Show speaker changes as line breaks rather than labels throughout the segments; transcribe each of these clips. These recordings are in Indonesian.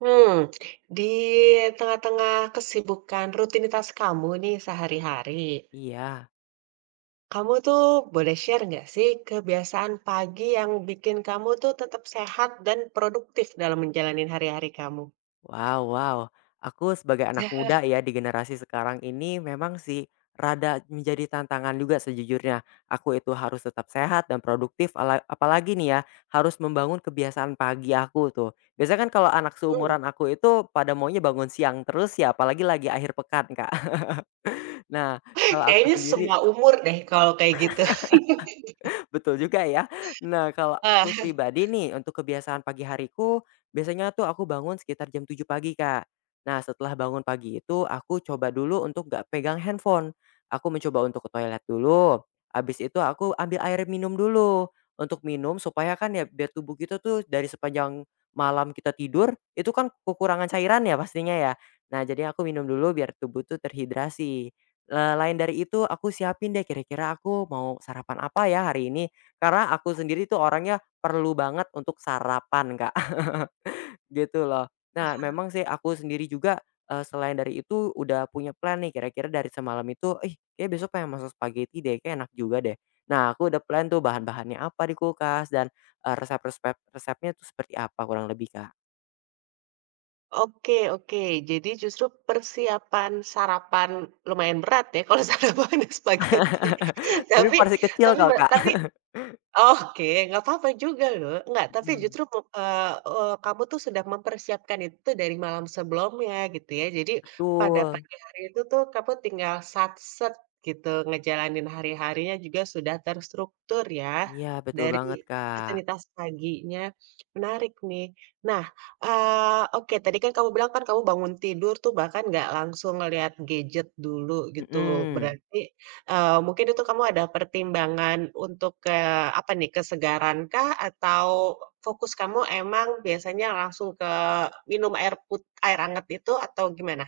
Hmm, di tengah-tengah kesibukan rutinitas kamu nih sehari-hari,
Iya.
kamu tuh boleh share nggak sih kebiasaan pagi yang bikin kamu tuh tetap sehat dan produktif dalam menjalani hari-hari kamu?
Wow wow. Aku sebagai anak muda ya di generasi sekarang ini memang sih rada menjadi tantangan juga sejujurnya. Aku itu harus tetap sehat dan produktif apalagi nih ya, harus membangun kebiasaan pagi aku tuh. Biasanya kan kalau anak
Mmm,
seumuran aku itu pada maunya bangun siang terus ya, apalagi lagi akhir pekan, Kak. Nah, kalau aku
kayaknya
sendiri
semua umur deh kalau kayak gitu.
betul juga ya. Nah, kalau aku
Ah.
pribadi nih, untuk kebiasaan pagi hariku, biasanya tuh aku bangun sekitar jam 7 pagi, Kak. Nah, setelah bangun pagi itu, aku coba dulu untuk nggak pegang handphone. Aku mencoba untuk ke toilet dulu. Habis itu aku ambil air minum dulu. Untuk minum supaya kan ya biar tubuh kita tuh dari sepanjang malam kita tidur, itu kan kekurangan cairan ya pastinya ya. Nah, jadi aku minum dulu biar tubuh tuh terhidrasi. Lain dari itu aku siapin deh kira-kira aku mau sarapan apa ya hari ini, karena aku sendiri tuh orangnya perlu banget untuk sarapan, Kak, gitu loh. Nah, memang sih aku sendiri juga, selain dari itu udah punya plan nih kira-kira dari semalam itu, "Ih, kayak besok pengen masak spaghetti deh, kayak enak juga deh." Nah, aku udah plan tuh bahan-bahannya apa di kulkas dan, resepnya tuh seperti apa kurang lebih, Kak.
Oke, oke, jadi justru persiapan sarapan lumayan berat ya kalau sarapan spaghetti.
Tapi
Tapi
porsi kecil
tapi
kalau Kak.
tapi, oke, nggak apa-apa juga loh. Nggak, tapi
Mhm,
justru kamu tuh sudah mempersiapkan itu dari malam sebelumnya gitu ya. Jadi pada
betul.
pagi hari itu tuh kamu tinggal satset gitu, ngejalanin hari-harinya juga sudah terstruktur ya,
Iya, betul banget,
dari
Kak.
rutinitas paginya. Menarik nih. Nah, oke tadi kan kamu bilang kan kamu bangun tidur tuh bahkan nggak langsung ngelihat gadget dulu gitu.
Mhm.
Berarti, mungkin itu kamu ada pertimbangan untuk ke apa nih, kesegarankah atau fokus kamu emang biasanya langsung ke minum air anget itu atau gimana?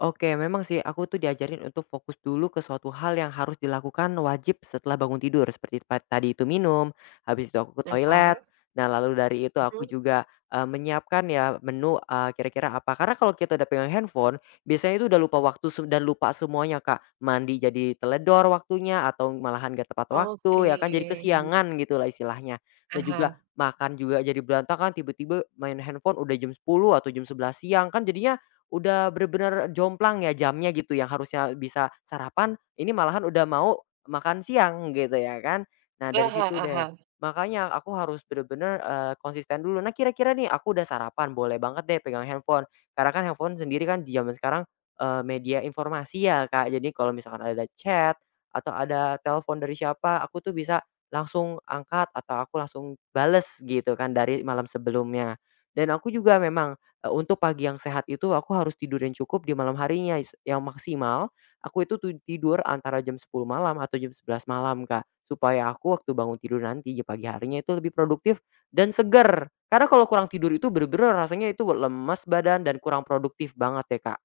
Oke, memang sih aku tuh diajarin untuk fokus dulu ke suatu hal yang harus dilakukan wajib setelah bangun tidur seperti tadi itu minum, habis itu aku ke toilet.
Ah,
Nah, lalu dari itu
mhm,
aku juga menyiapkan ya menu kira-kira apa. Karena kalau kita udah pegang handphone, biasanya itu udah lupa waktu dan lupa semuanya, Kak. Mandi jadi teledor waktunya atau malahan gak tepat
oke.
waktu ya kan jadi kesiangan gitu lah istilahnya. Dan juga
Aha.
makan juga jadi berantakan, tiba-tiba main handphone udah jam 10 atau jam 11 siang kan jadinya udah bener-bener jomplang ya jamnya gitu. Yang harusnya bisa sarapan, ini malahan udah mau makan siang gitu ya kan. Nah dari
Aha.
situ deh,
Aha.
makanya aku harus bener-bener, konsisten dulu. Nah kira-kira nih aku udah sarapan boleh banget deh pegang handphone, karena kan handphone sendiri kan di zaman sekarang, media informasi ya Kak, jadi kalau misalkan ada chat atau ada telepon dari siapa aku tuh bisa langsung angkat atau aku langsung bales gitu kan dari malam sebelumnya. Dan aku juga memang. Untuk pagi yang sehat itu aku harus tidur yang cukup di malam harinya, yang maksimal aku itu tidur antara jam 10 malam atau jam 11 malam, Kak. Supaya aku waktu bangun tidur nanti di pagi harinya itu lebih produktif dan segar. Karena kalau kurang tidur itu bener-bener rasanya itu lemas badan dan kurang produktif banget ya, Kak.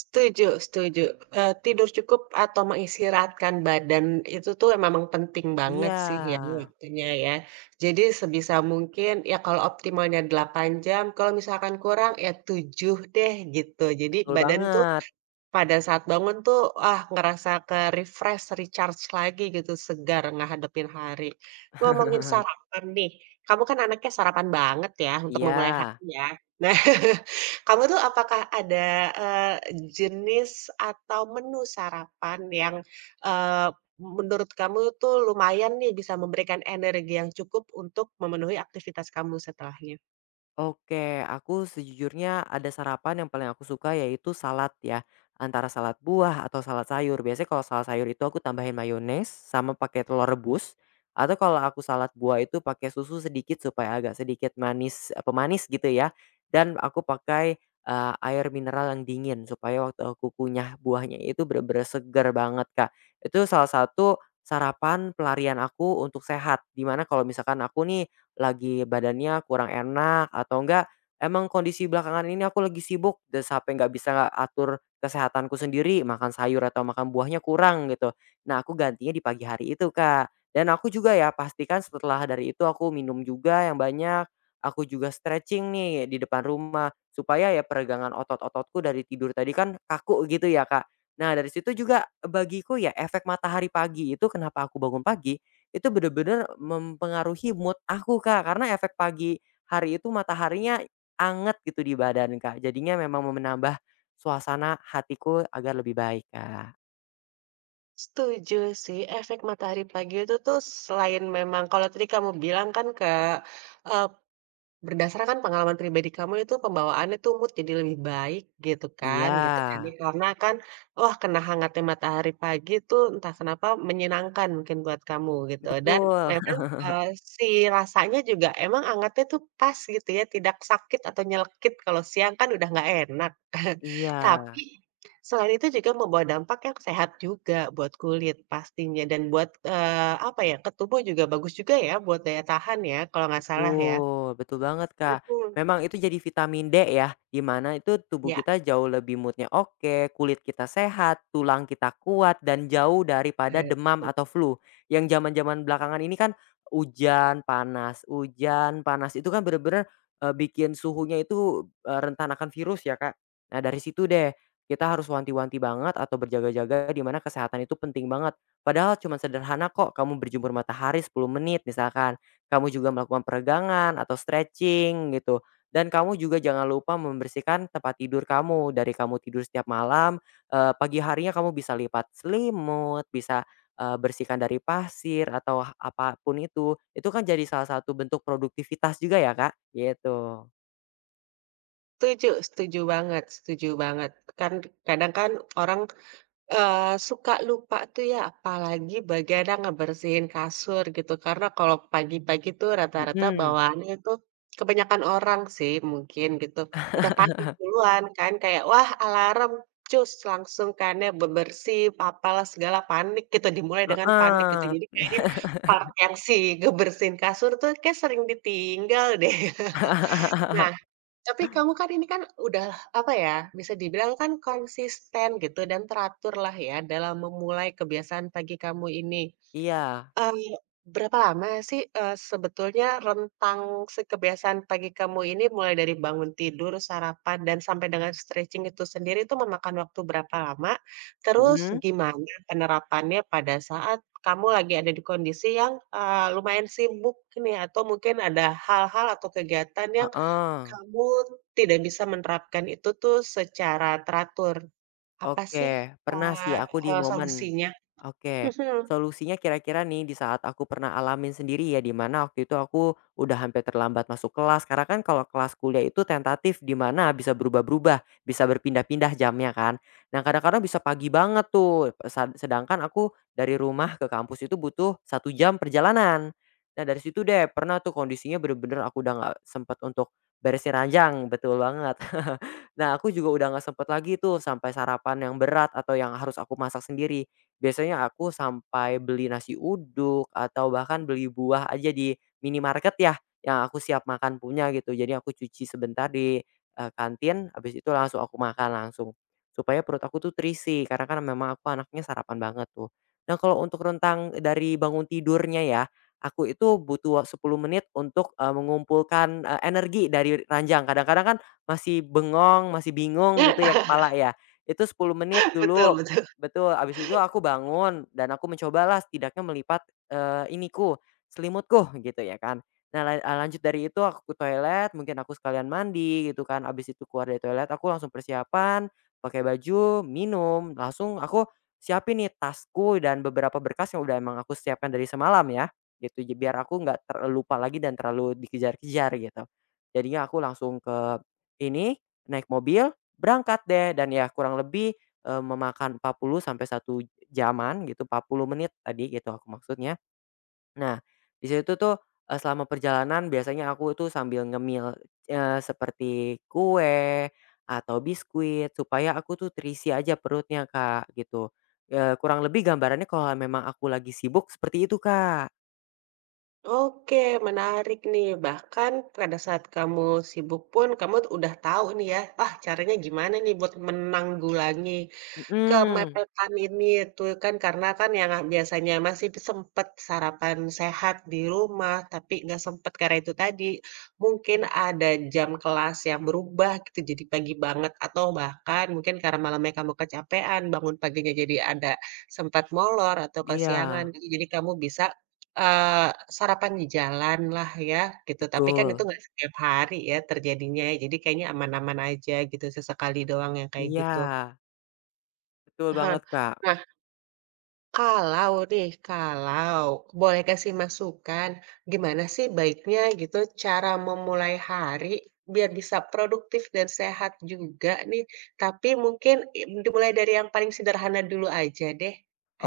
Setuju, setuju. Tidur cukup atau mengistirahatkan badan itu tuh memang penting banget
Iya,
sih ya waktunya ya. Jadi sebisa mungkin ya kalau optimalnya 8 jam, kalau misalkan kurang ya 7 deh gitu. Jadi
betul
badan tuh
banget.
pada saat bangun tuh, ah, ngerasa ke-refresh, recharge lagi gitu, segar ngehadapin hari. Ngomongin sarapan nih, kamu kan anaknya sarapan banget ya untuk memulai
Iya.
hari ya. Nah, kamu tuh apakah ada, eee, jenis atau menu sarapan yang, eee, menurut kamu tuh lumayan nih bisa memberikan energi yang cukup untuk memenuhi aktivitas kamu setelahnya?
Oke, aku sejujurnya ada sarapan yang paling aku suka yaitu salad ya. Antara salad buah atau salad sayur. Biasanya kalau salad sayur itu aku tambahin mayones sama pakai telur rebus. Atau kalau aku salad buah itu pakai susu sedikit supaya agak sedikit manis, eh, pemanis gitu ya. Dan aku pakai air mineral yang dingin supaya waktu aku kunyah buahnya itu bener-bener segar banget, Kak. Itu salah satu sarapan pelarian aku untuk sehat. Dimana kalau misalkan aku nih lagi badannya kurang enak atau enggak, emang kondisi belakangan ini aku lagi sibuk dan sampai nggak bisa atur kesehatanku sendiri, makan sayur atau makan buahnya kurang gitu. Nah, aku gantinya di pagi hari itu, Kak. Dan aku juga ya pastikan setelah dari itu aku minum juga yang banyak, aku juga stretching nih di depan rumah supaya ya peregangan otot-ototku dari tidur tadi kan kaku gitu ya, Kak. Nah, dari situ juga bagiku ya efek matahari pagi itu kenapa aku bangun pagi itu bener-bener mempengaruhi mood aku, Kak, karena efek pagi hari itu mataharinya anget gitu di badan, Kak. Jadinya memang menambah suasana hatiku agar lebih baik, Kak.
Setuju sih, efek matahari pagi itu tuh selain memang kalau tadi kamu bilang kan, berdasarkan pengalaman pribadi kamu itu pembawaannya tuh mood jadi lebih baik
Iya,
gitu kan ya, karena kan, wah kena hangatnya matahari pagi tuh entah kenapa menyenangkan mungkin buat kamu gitu dan
betul.
memang, eee, si rasanya juga emang hangatnya tuh pas gitu ya tidak sakit atau nyelekit kalau siang kan udah nggak enak.
Iya.
Tapi, selain itu juga membawa dampak yang sehat juga buat kulit pastinya dan buat, apa ya, ke tubuh juga bagus juga ya buat daya tahan ya kalau nggak salah ya?
Betul, betul banget, Kak.
Mhm.
Memang itu jadi vitamin D ya, di mana itu tubuh
Ya,
kita jauh lebih moodnya oke, kulit kita sehat, tulang kita kuat, dan jauh daripada
betul.
demam atau flu. Yang zaman-zaman belakangan ini kan hujan, panas, hujan, panas. Itu kan bener-bener bikin suhunya itu rentan akan virus ya, Kak. Nah dari situ deh, kita harus wanti-wanti banget atau berjaga-jaga, di mana kesehatan itu penting banget. Padahal cuma sederhana kok, kamu berjemur matahari 10 menit misalkan, kamu juga melakukan peregangan atau stretching gitu. Dan kamu juga jangan lupa membersihkan tempat tidur kamu. Dari kamu tidur setiap malam, pagi harinya kamu bisa lipat selimut, bisa, bersihkan dari pasir atau apa pun itu. Itu kan jadi salah satu bentuk produktivitas juga ya, Kak, gitu.
Setuju, setuju banget, setuju banget. Kan kadang kan orang, eee, suka lupa tuh ya, apalagi bagian yang ngebersihin kasur gitu. Karena kalau pagi-pagi tuh rata-rata
Mhm.
bawaannya tuh kebanyakan orang sih mungkin gitu, udah pagi duluan kan kayak, wah alarm cus langsung kan ya bebersih apalah segala panik gitu, dimulai dengan panik gitu.
Heeh.
Jadi kayaknya part yang ngebersihin kasur tuh kayak sering ditinggal deh. Nah, tapi kamu kan ini kan udah, apa ya, bisa dibilang kan konsisten gitu dan teratur lah ya dalam memulai kebiasaan pagi kamu ini.
Iya.
Eee, berapa lama sih, sebetulnya rentang kebiasaan pagi kamu ini mulai dari bangun tidur, sarapan, dan sampai dengan stretching itu sendiri itu memakan waktu berapa lama? Terus
Mhm,
gimana penerapannya pada saat kamu lagi ada di kondisi yang, lumayan sibuk nih atau mungkin ada hal-hal atau kegiatan yang
heeh.
kamu tidak bisa menerapkan itu tuh secara teratur. Apa sih,
Oke, pernah sih
eee
aku di
eee,
momen
solusinya?
Oke,
Mhm.
solusinya kira-kira nih di saat aku pernah alamin sendiri ya, di mana waktu itu aku udah hampir terlambat masuk kelas karena kan kalau kelas kuliah itu tentatif, di mana bisa berubah-berubah, bisa berpindah-pindah jamnya kan. Nah kadang-kadang bisa pagi banget tuh, sedangkan aku dari rumah ke kampus itu butuh 1 jam perjalanan. Nah dari situ deh pernah tuh kondisinya bener-bener aku udah nggak sempet untuk beresin ranjang, betul banget. Nah, aku juga udah nggak sempet lagi tuh sampai sarapan yang berat atau yang harus aku masak sendiri. Biasanya aku sampai beli nasi uduk atau bahkan beli buah aja di minimarket ya, yang aku siap makan punya gitu. Jadi aku cuci sebentar di, kantin, habis itu langsung aku makan langsung. Supaya perut aku tuh terisi, karena kan memang aku anaknya sarapan banget tuh. Nah, kalau untuk rentang dari bangun tidurnya ya, aku itu butuh 10 menit untuk, mengumpulkan, energi dari ranjang. Kadang-kadang kan masih bengong, masih bingung gitu ya kepala ya. Itu 10 menit
Betul,
dulu,
betul.
betul, abis itu aku bangun dan aku mencobalah setidaknya melipat, iniku, selimutku gitu ya kan. Nah, lanjut dari itu aku ke toilet, mungkin aku sekalian mandi gitu kan, abis itu keluar dari toilet aku langsung persiapan, pakai baju, minum, langsung aku siapin nih tasku dan beberapa berkas yang udah emang aku siapkan dari semalam ya, gitu. Jadi biar aku nggak terlupa lagi dan terlalu dikejar-kejar gitu. Jadinya aku langsung ke ini, naik mobil, berangkat deh dan ya kurang lebih, memakan 40 sampai satu jaman gitu, 40 menit tadi gitu aku maksudnya. Nah, di situ tuh, selama perjalanan biasanya aku tuh sambil ngemil, seperti kue atau biskuit supaya aku tuh terisi aja perutnya, Kak, gitu. Kurang lebih gambarannya kalau memang aku lagi sibuk seperti itu, Kak.
Oke, menarik nih. Bahkan pada saat kamu sibuk pun, kamu udah tahu nih ya, ah, caranya gimana nih buat menanggulangi
Mhm,
kemepet ini itu kan karena kan yang biasanya masih sempet sarapan sehat di rumah, tapi nggak sempet karena itu tadi, mungkin ada jam kelas yang berubah gitu jadi pagi banget atau bahkan mungkin karena malamnya kamu kecapean, bangun paginya jadi ada sempat molor atau
iya,
kesiangan gitu, jadi kamu bisa, eee, sarapan di jalan lah ya gitu, tapi kan itu
betul.
nggak setiap hari ya terjadinya, jadi kayaknya aman-aman aja gitu, sesekali doang yang kayak
Iya,
gitu.
betul
Heeh.
banget, Kak.
Kalau nih, kalau boleh kasih masukan, gimana sih baiknya gitu cara memulai hari biar bisa produktif dan sehat juga nih, tapi mungkin dimulai dari yang paling sederhana dulu aja deh,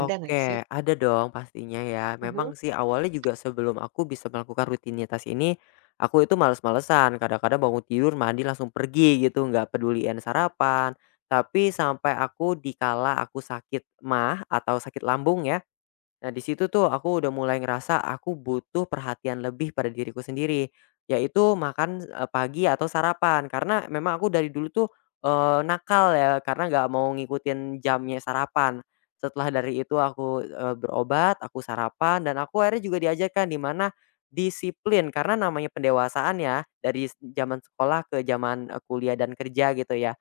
ada nggak sih?
ada dong pastinya ya.
Mhm.
Memang sih awalnya juga sebelum aku bisa melakukan rutinitas ini, aku itu males-malesan. Kadang-kadang bangun tidur, mandi langsung pergi gitu, nggak pedulian sarapan. Tapi sampai aku dikala aku sakit mah atau sakit lambung ya, nah, di situ tuh aku udah mulai ngerasa aku butuh perhatian lebih pada diriku sendiri, yaitu makan, pagi atau sarapan. Karena memang aku dari dulu tuh, nakal ya, karena nggak mau ngikutin jamnya sarapan. Setelah dari itu aku, berobat, aku sarapan, dan aku akhirnya juga diajarkan di mana disiplin, karena namanya pendewasaan ya, dari zaman sekolah ke zaman, kuliah dan kerja gitu ya.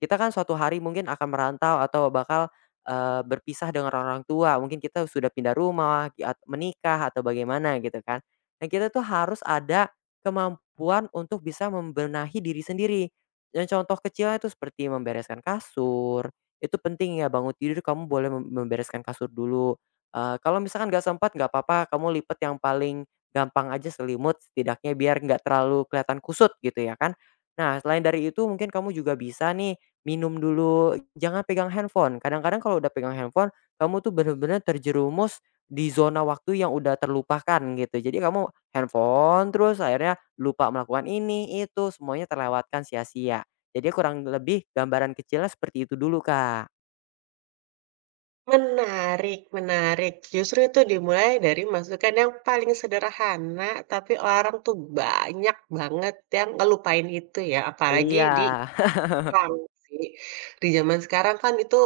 Kita kan suatu hari mungkin akan merantau atau bakal, berpisah dengan orang-orang tua, mungkin kita sudah pindah rumah, ki at menikah atau bagaimana gitu kan. Nah, kita tuh harus ada kemampuan untuk bisa membenahi diri sendiri. Dan contoh kecilnya itu seperti membereskan kasur, itu penting ya, bangun tidur kamu boleh membereskan kasur dulu. Kalau misalkan nggak sempat, nggak apa-apa, kamu lipat yang paling gampang aja selimut, setidaknya biar nggak terlalu kelihatan kusut gitu ya kan. Nah, selain dari itu mungkin kamu juga bisa nih minum dulu, jangan pegang handphone. Kadang-kadang kalau udah pegang handphone, kamu tuh bener-bener terjerumus di zona waktu yang udah terlupakan gitu. Jadi kamu handphone terus akhirnya lupa melakukan ini, itu, semuanya terlewatkan sia-sia. Jadi kurang lebih gambaran kecilnya seperti itu dulu, Kak.
Menarik, menarik, justru itu dimulai dari masukan yang paling sederhana, tapi orang tuh banyak banget yang ngelupain itu ya, apalagi
Iya,
di rame sih, di zaman sekarang kan itu,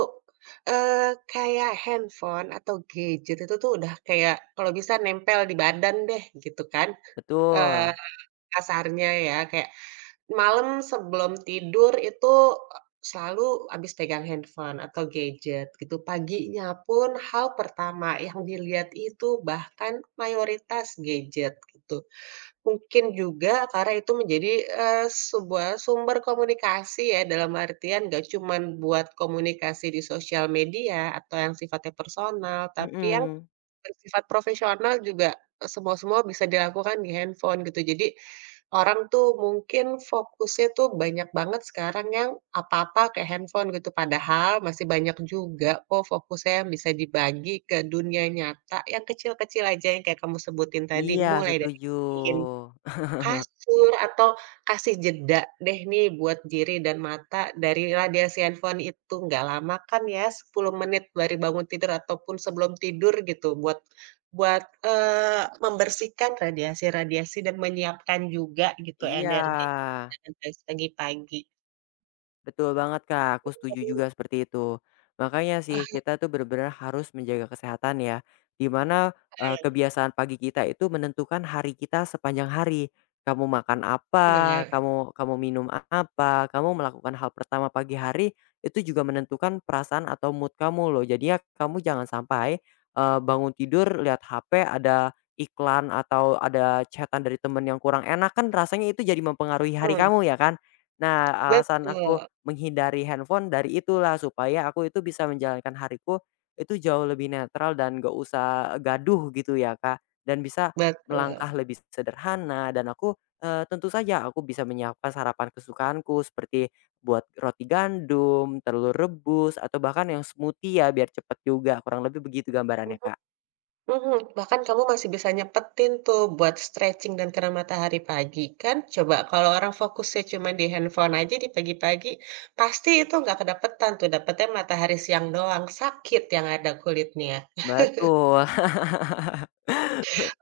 kayak handphone atau gadget itu tuh udah kayak kalau bisa nempel di badan deh gitu kan, eee,
betul.
kasarnya ya kayak malam sebelum tidur itu, e selalu habis pegang handphone atau gadget gitu, paginya pun hal pertama yang dilihat itu bahkan mayoritas gadget gitu. Mungkin juga karena itu menjadi, sebuah sumber komunikasi ya, dalam artian gak cuman buat komunikasi di sosial media atau yang sifatnya personal, tapi yang
Mhm,
bersifat profesional juga, semua-semua bisa dilakukan di handphone gitu. Jadi, orang tuh mungkin fokusnya tuh banyak banget sekarang yang apa-apa ke handphone gitu, padahal masih banyak juga kok fokusnya yang bisa dibagi ke dunia nyata yang kecil-kecil aja yang kayak kamu sebutin tadi,
iya
mulai dari
setuju.
kasur atau kasih jeda deh nih buat diri dan mata dari radiasi handphone itu, nggak lama kan ya 10 menit dari bangun tidur ataupun sebelum tidur gitu buat buat, eee, membersihkan radiasi-radiasi dan menyiapkan juga gitu
Iya.
energi dan dari pagi-pagi.
Betul banget Kak, aku setuju juga seperti itu. Makanya
Ah,
sih kita tuh benar-benar harus menjaga kesehatan ya, dimana
iya.
kebiasaan pagi kita itu menentukan hari kita sepanjang hari. Kamu makan apa,
Nah,
kamu kamu minum apa, kamu melakukan hal pertama pagi hari, itu juga menentukan perasaan atau mood kamu loh. Jadinya kamu jangan sampai, bangun tidur lihat HP ada iklan atau ada chatan dari temen yang kurang enak kan rasanya itu jadi mempengaruhi hari
mhm,
kamu ya kan. Nah, alasan aku
betul,
menghindari handphone dari itulah supaya aku itu bisa menjalankan hariku itu jauh lebih netral dan nggak usah gaduh gitu ya, Kak, dan bisa
betul.
melangkah lebih sederhana, dan aku, tentu saja aku bisa menyiapkan sarapan kesukaanku seperti buat roti gandum, telur rebus, atau bahkan yang smoothie ya biar cepet juga, kurang lebih begitu gambarannya, Kak.
Mhm, bahkan kamu masih bisa nyepetin tuh buat stretching dan kena matahari pagi, kan coba kalau orang fokusnya cuma di handphone aja di pagi-pagi, pasti itu nggak kedapetan tuh, dapetnya matahari siang doang, sakit yang ada kulitnya.
Betul.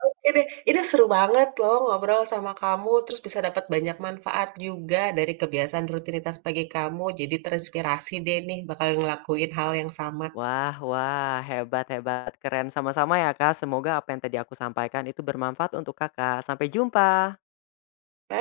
Oke deh, ini seru banget loh ngobrol sama kamu, terus bisa dapat banyak manfaat juga dari kebiasaan rutinitas pagi kamu, jadi terinspirasi deh nih bakal ngelakuin hal yang sama.
Wah wah, hebat hebat, keren. Sama-sama ya, Kak, semoga apa yang tadi aku sampaikan itu bermanfaat untuk Kakak. Sampai jumpa.
Ba